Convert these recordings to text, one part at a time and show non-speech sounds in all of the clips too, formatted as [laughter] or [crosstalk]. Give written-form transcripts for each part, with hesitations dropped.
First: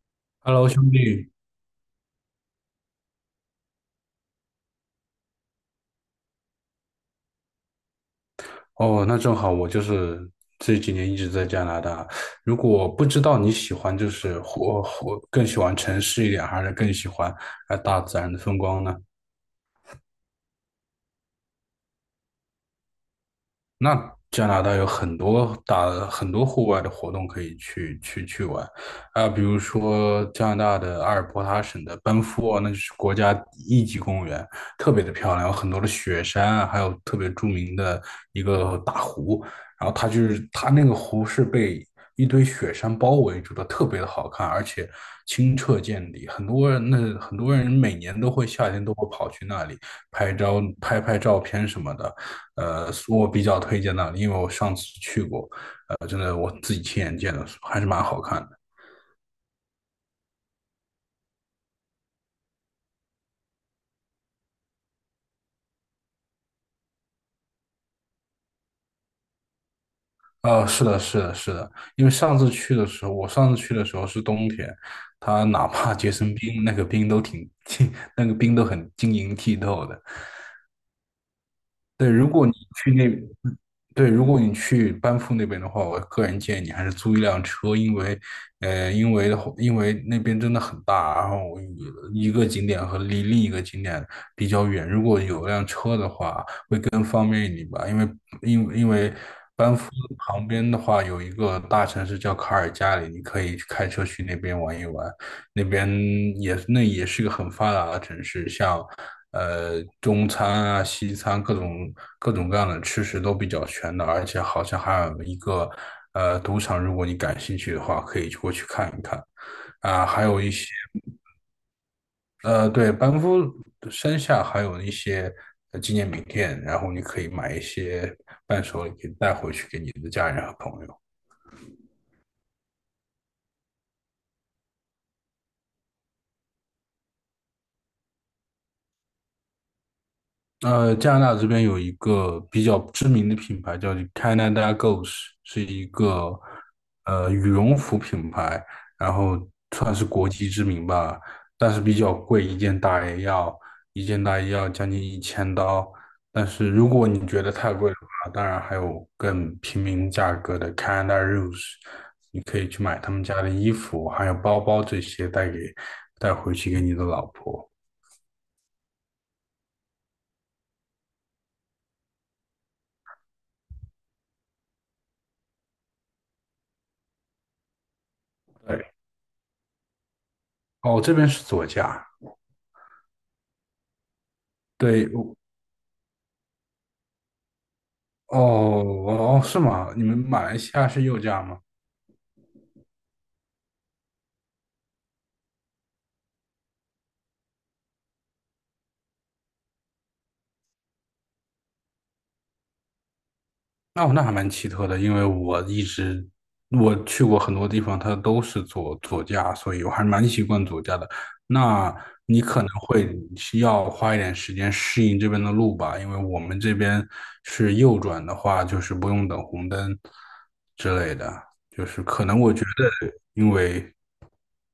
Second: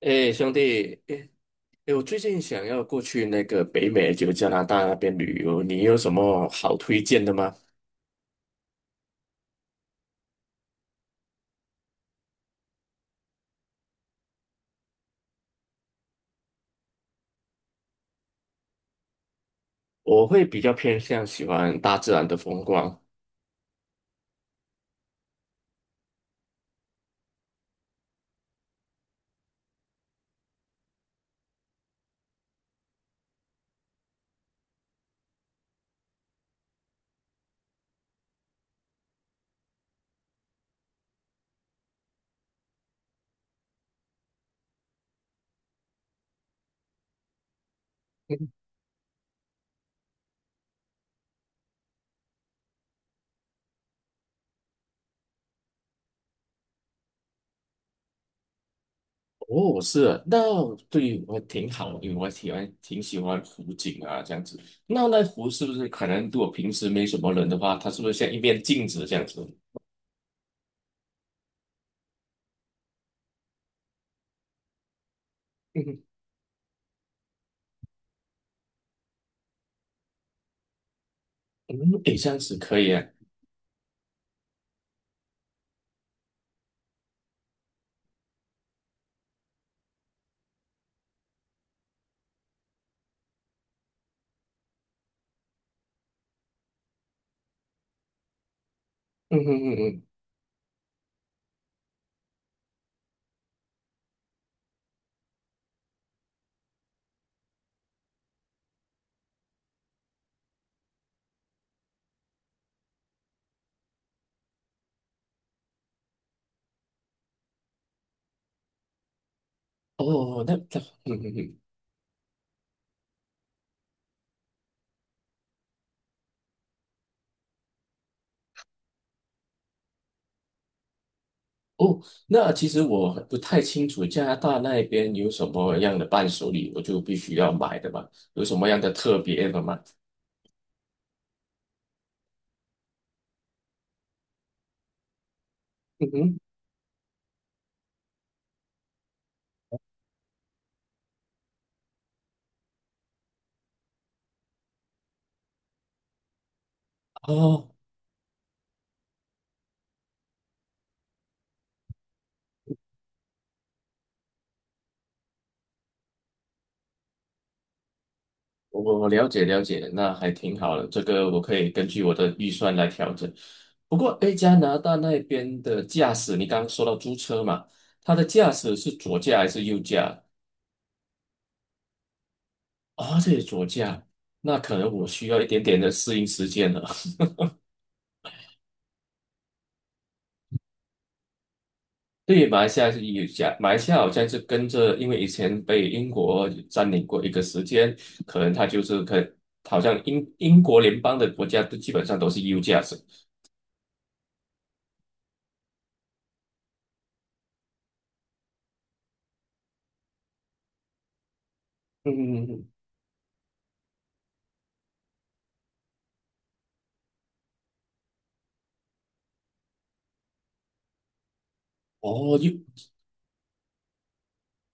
哎，兄 Hello，兄弟，哎弟。哎，我最近想要过去那个北美，就加拿大那边旅游，你有什么好推荐的吗？哦，那正好，我就是这几年一直在加拿大。如果不知道你喜欢就是活更喜欢城市一点，还是更喜欢大自然的风光呢？我会比较偏向喜欢大自然的风光。那加拿大有很多户外的活动可以去玩啊，比如说加拿大的阿尔伯塔省的班夫啊，那就是国家一级公园，特别的漂亮，有很多的雪山啊，还有特别著名的一个大湖。然后它那个湖是被一堆雪山包围住的，特别的好看，而且清澈见底。很多人每年都会嗯。夏天都会跑去那里拍照片什么的。是我比较推荐那里，因为我上次去过。真的我自己亲眼见的，还是蛮好看的。哦，是啊，那对我挺好，因为我喜欢挺喜欢湖景啊，这样子。那湖是不是可能如果平时没什么人的话，它是不是像一面镜子这样子？是的，是的，是的。因为上次去的时候，我上次去的时候是冬天，它哪怕嗯结成冰，那个冰都挺 [laughs] 那个冰都很晶莹剔透的。嗯，对。诶，如这样果你子可去以啊。那，对，如果你去班夫那边的话，我个人建议你还是租一辆车。因为那边真的很大，然后一个景点离另一个景点比较远，如果有辆车的话，会更方便一点吧。因为嗯嗯嗯班夫嗯，旁边的话有一个大城市叫卡尔加里，你可以开车去那边玩一玩。那边那也是一个很发达的城市，像中餐啊、西餐各种各样的吃食都比较全的，而且好像还有一个赌场，如果你感兴趣的话，可以过去看一看啊、还有哦，一那些那嗯嗯嗯。班夫山下还有一些纪念品店，然后你可以买一些伴手礼带回去给你的家人和朋友。哦，那其实我不太清楚加拿大那边有什么样的伴手礼，我就必须要买的嘛，有什么样的特别的吗？加拿大这边有一个比较知名的品牌叫 Canada Goose，是一嗯哼。个羽绒服品牌，然后算是国际知名吧，但是比较贵，一件大衣要将近1000刀。但是如果你觉得哦，太贵的话，当然还有更平民价格的 Canada Rose，你可以去买他们家的衣服，还有包包这些带回去给你的老婆。我了解了解，那还挺好的，这个我可以根据我的预算来调整。不过，诶，加拿大那边的驾驶，你刚刚说到租车嘛，它的驾驶对，是左驾还是右驾？哦，这边是左家。哦，这也左驾，那可能我对，需要一点点的适应时间了。哦哦，是吗？你们马来西亚是右驾吗？对，马来西亚是有讲，马来西亚好像是跟着，因为以前被英国占领过一个时间，可能它就是好像英国联邦的国家都基本上都是 U 价值。哦，那还蛮奇特的，因为我一直我去过很多地方，它都是左驾，所以我还蛮习惯左驾的。那嗯你嗯嗯，可能嗯。会需要花一点时间适应这边的路吧，因为我们这边是右转的话，就是不用等红灯之类的，就是可哦能我觉，U，得，因为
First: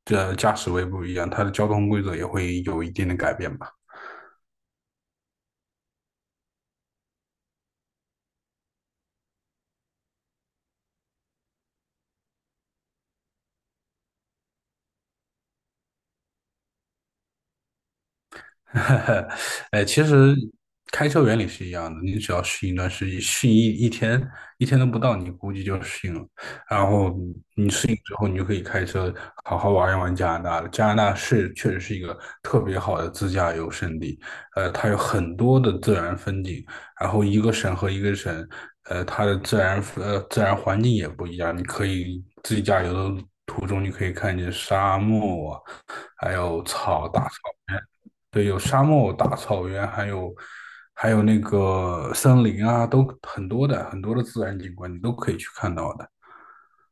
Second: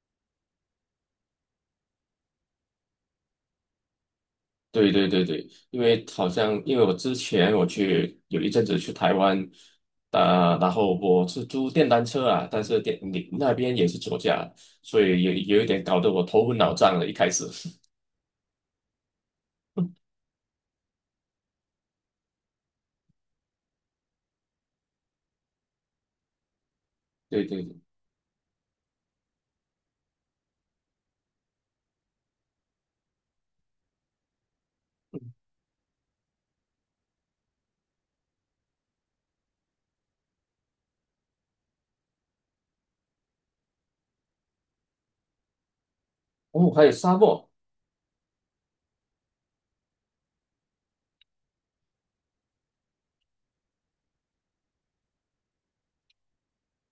这驾驶位不一样，它的交通规则也会有一定的改变吧。对对对对，因为好像因为我之前我去有一阵子去台湾，啊、然后我是租电单车啊，但是电你那边也是左驾，所以有一点搞得我头昏脑胀了，一开始。[laughs] 哎，其 [laughs] 实开车原理是一样的，你只要适应一段时间，适应一天，一天都不到，你估计就适应了。然后对对对，之后你就可以开车好好玩一玩加拿大了。加拿大是确实是一个特别好的自驾游胜地。它有很多的自然风景，然后一个省和一个省，它的自然环境也不一样。你可以自驾游的途中，你可以看见沙漠啊，还有哦，还有草沙大草。漠。原。对，有沙漠、大草原，还有那个森林啊，都很多的自然景观，你都可以去看到的。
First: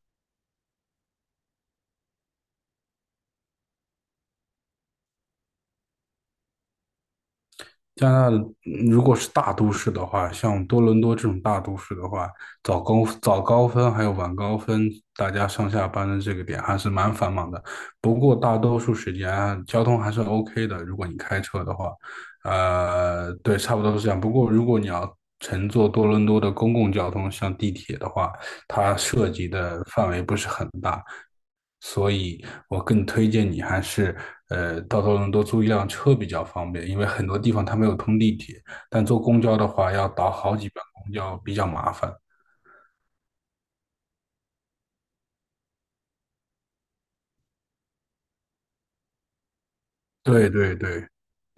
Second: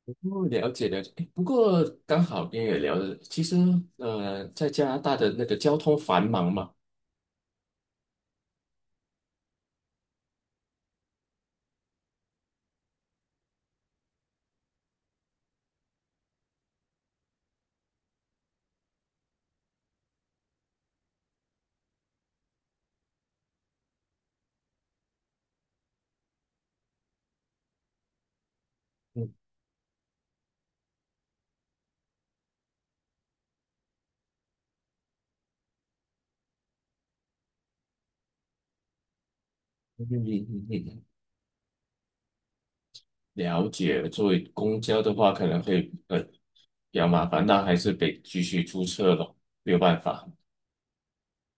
哦，了解了解。诶不过刚好跟也聊了，其实在加拿大的那个交通繁忙嘛，加拿大如果是大都市的话，像多伦多这种大都市的话，早高峰还有晚高峰，大家上下班的这个点还是蛮繁忙的。不过大多数时间啊交通还是 OK 的，如果你开车的话，对，差不多是这样。不过如果你要乘坐多伦多的公共交通，像地铁的话，它嗯涉及的范围不是很大，所以我更推荐你还是到多伦多租一辆车比较方便，因为很多地方它没有通地铁，但坐公交的话嗯要倒嗯好几嗯班嗯，公交，比较麻烦。了解。作为公交的话，可能会比较麻烦，那还是得继续租车咯，没有办法。对对对，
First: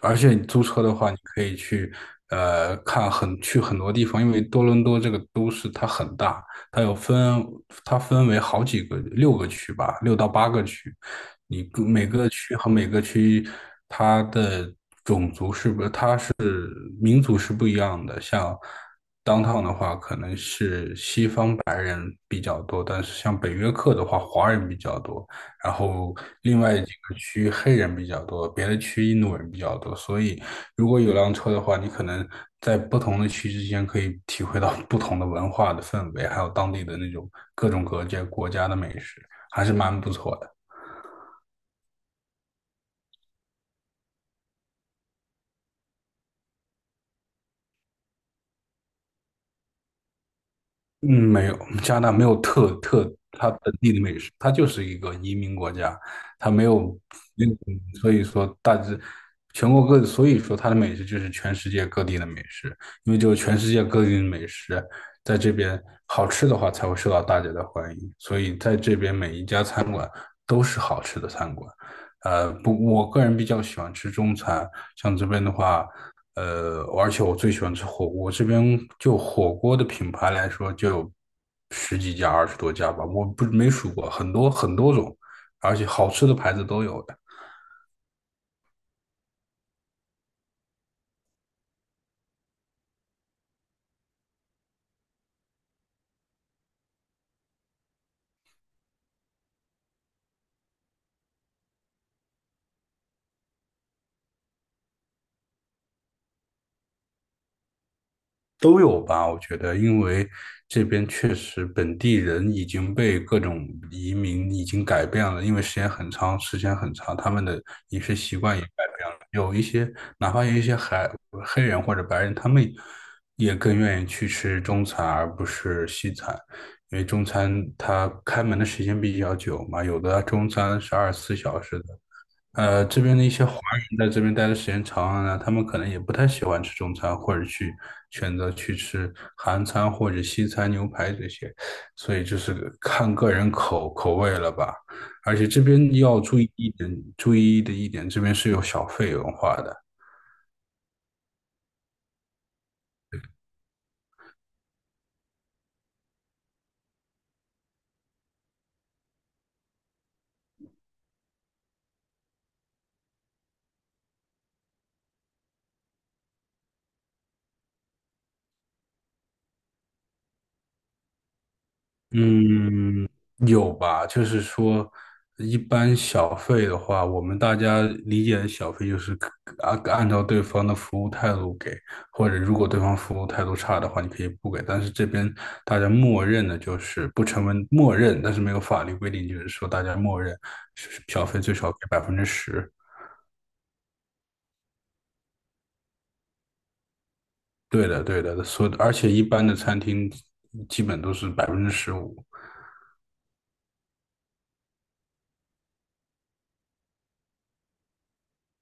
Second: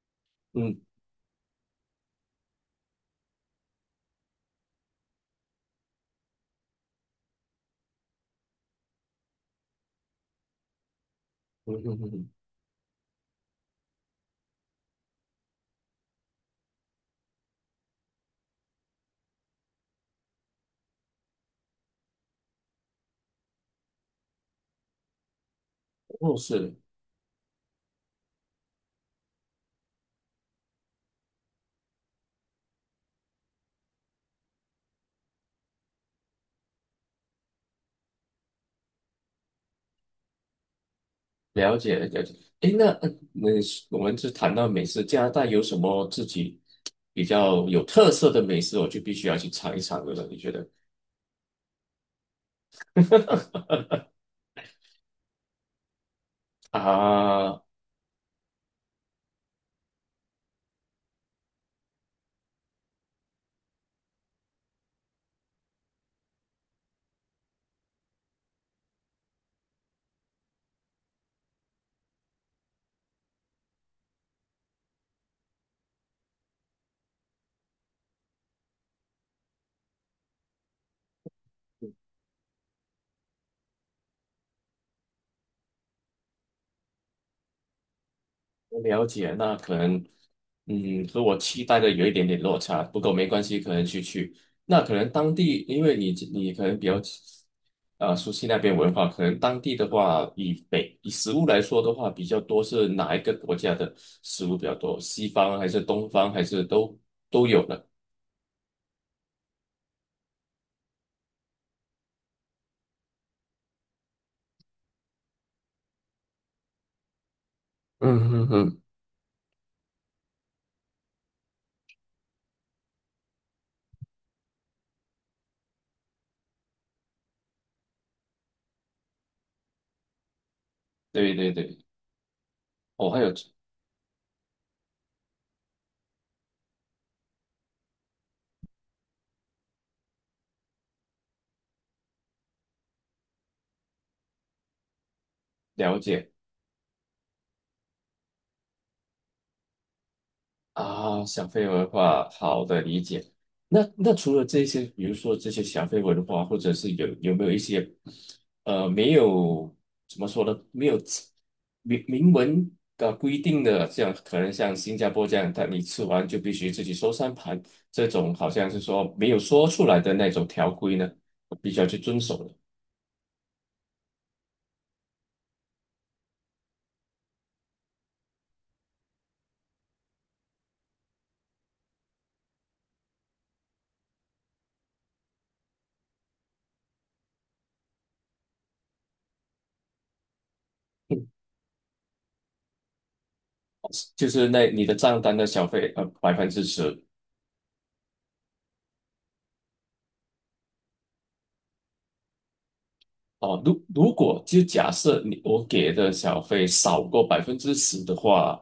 而且你租嗯车的话，你可以去呃看很去很多地方，因为多伦多这个都市它很大。它有分它分为好几个六个区吧，六到八个区。嗯嗯每嗯，个嗯。区和每个区它的民族是不一样的，像 downtown 的话，可能是西方比较多，但是像北约克的话，华人比较多，然后哦，另是外几个区黑人比较多，别的区印度人比较多，所以如果有辆车的话，你可能在不同的区之间可以体会到不同的文化的氛围，还有当地的那种各种各界国家的美食，还是蛮不错的。了解了解。诶，那我们是谈到美食，加拿大有什么自己比较有特色的美食，我就必须要去尝一尝的了，你觉得？嗯，没有，加拿大没有它本地的美食，它就是一个移民国家。它没 [laughs] 有没有啊，所以说大致全国各，地，所以说它的美食就是全世界各地的美食，因为只有全世界各地的美食在这边好吃的话，才会受到大家的欢迎，所以在这边每一家餐馆都是好吃的餐馆。不，我个人比较喜欢吃中餐，像这边的话，而且我最喜欢吃火锅，这边就火锅的品牌来说，就有十几家、20多家吧，我不没数过，很多很多种，而且好吃的牌子都有的。了解，那可能，和我期待的有一点点落差，不过没关系，可能去去。那可能当地，因为你可能比较，熟悉那边文化，可能当地的话，以食物来说的话，比较多是哪一个国家的食物比较多？西方还是东方，还是都有的？都有吧，我觉得，因为这边确实本地人已经被各种移民已经改变了，因为时间很长，时间很长，他们的饮食嗯习嗯惯也改嗯。变了。有一些，哪怕有一些黑人或者白人，他们也更愿意去吃中餐而不是西餐，因为中餐它开门的时间比较久嘛，有的中餐是二十四对对小对，时的。这我边还的一有些华人在这边待的时间长了呢，他们可能也不太喜欢吃中餐，或者去选择去吃韩餐或者西餐、牛排这些，所以就是看个人口味了吧。而且这边了要解。注意一点，注意的一点，这边是有小费文化的。啊，小费文化，好的理解。那除了这些，比如说这些小费文化，或者是有没有一些，没有怎么说呢，没有明文的规定的，这样可能像新加坡这样，但你吃完就必须自己收3盘，这种好像是说没有说出来的那种条规呢，必须要去遵守的。嗯，有吧？就是说，一般小费的话，我们大家理解的小费就是按照对方的服务态度给，或者如果对方服务态度差的话，你可以不给。但是这边大家默认的就是不成文默认，但是没有法律规定，就是说大家默认是小费 [laughs] 最少给百分之十。就是那你的账单的小费10%。对的，对的，所以而且一般的餐厅基本都是15%。哦，如果就假设你我给的小费少过百分之十的话，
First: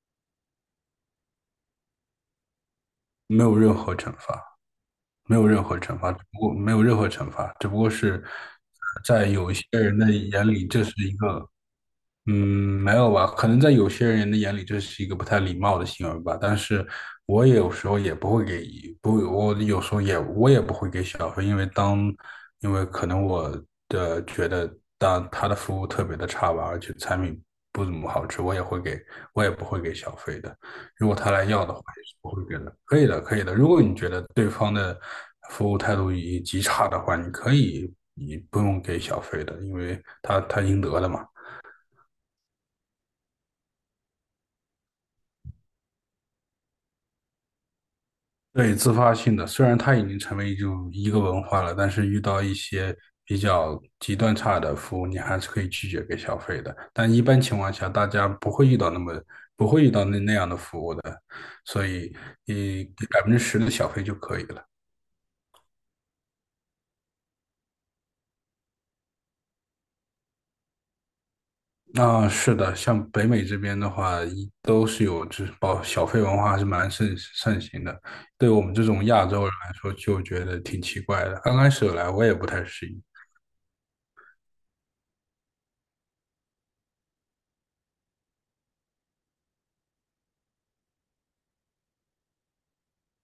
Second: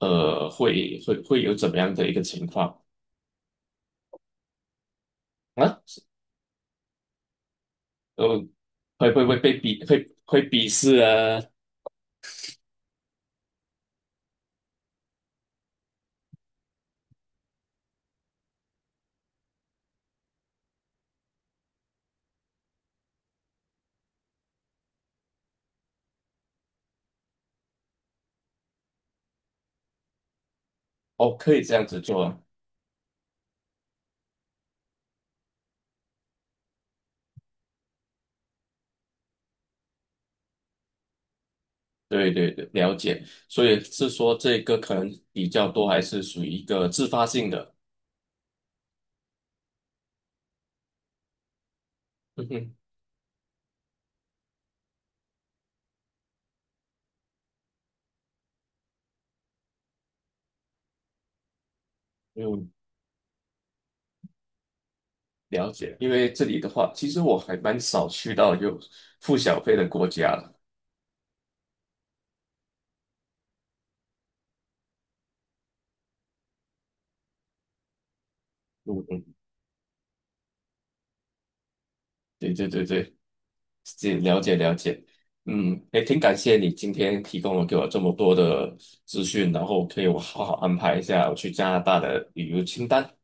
会有怎么样的一个情况没有任何惩罚。没有任何啊？惩罚，只不过没有任何惩罚，只不过是呃，会会在会有一被些鄙人会的眼会里，鄙这是视一啊？个嗯，没有吧？可能在有些人的眼里，这是一个不太礼貌的行为吧。但是我也有时候也不会给，不，我有时候也我也不会给小费，因为当，因为可能我觉得当他的服务特别的差吧，而且产品不怎么好吃，我也会给，我也不会给小费的。如果他哦，来可以要的这话，样子也是做不啊。会给的。可以的，可以的。如果你觉得对方的服务态度已极差的话，你可以，你不用给小费的，因为他应得的嘛。对对对，了解。所以是说这个可能比较多，还是属于一个自发性的？对，自发性的，虽然它已经成为就一个文化了，但是遇到嗯一哼，些比较极端差的服务，你还是可以拒绝给小费的。但一般情况下，大家不会遇到那么不会遇到那那样的服务的，所以有你给百分之十的小费就可以了。了解。因为这里的话，其实我还蛮少去到有付小费的国家的。那是的，像北美这边的话，一都是有就是保小费文化还是蛮盛行的。对我们这种嗯嗯，亚洲人来说，就觉得挺奇怪的。刚开始来我也不对太对对适应。对。是了解了解，也挺感谢你今天提供了给我这么多的资讯，然后可以我好好安排一下我去加拿大的旅游清单 [laughs]。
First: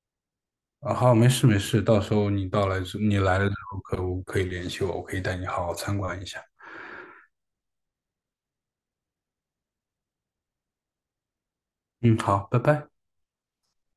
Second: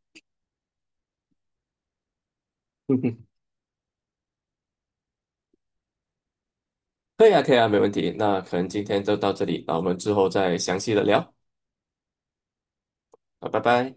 啊，好，没事没事，到时候嗯你哼，来了之后我可以联系我，我可以带你好好参观一下。可以啊，可以啊，没问题。那可能今天就到这里，那我们之后再详细的聊。嗯，好，拜拜。好，拜拜。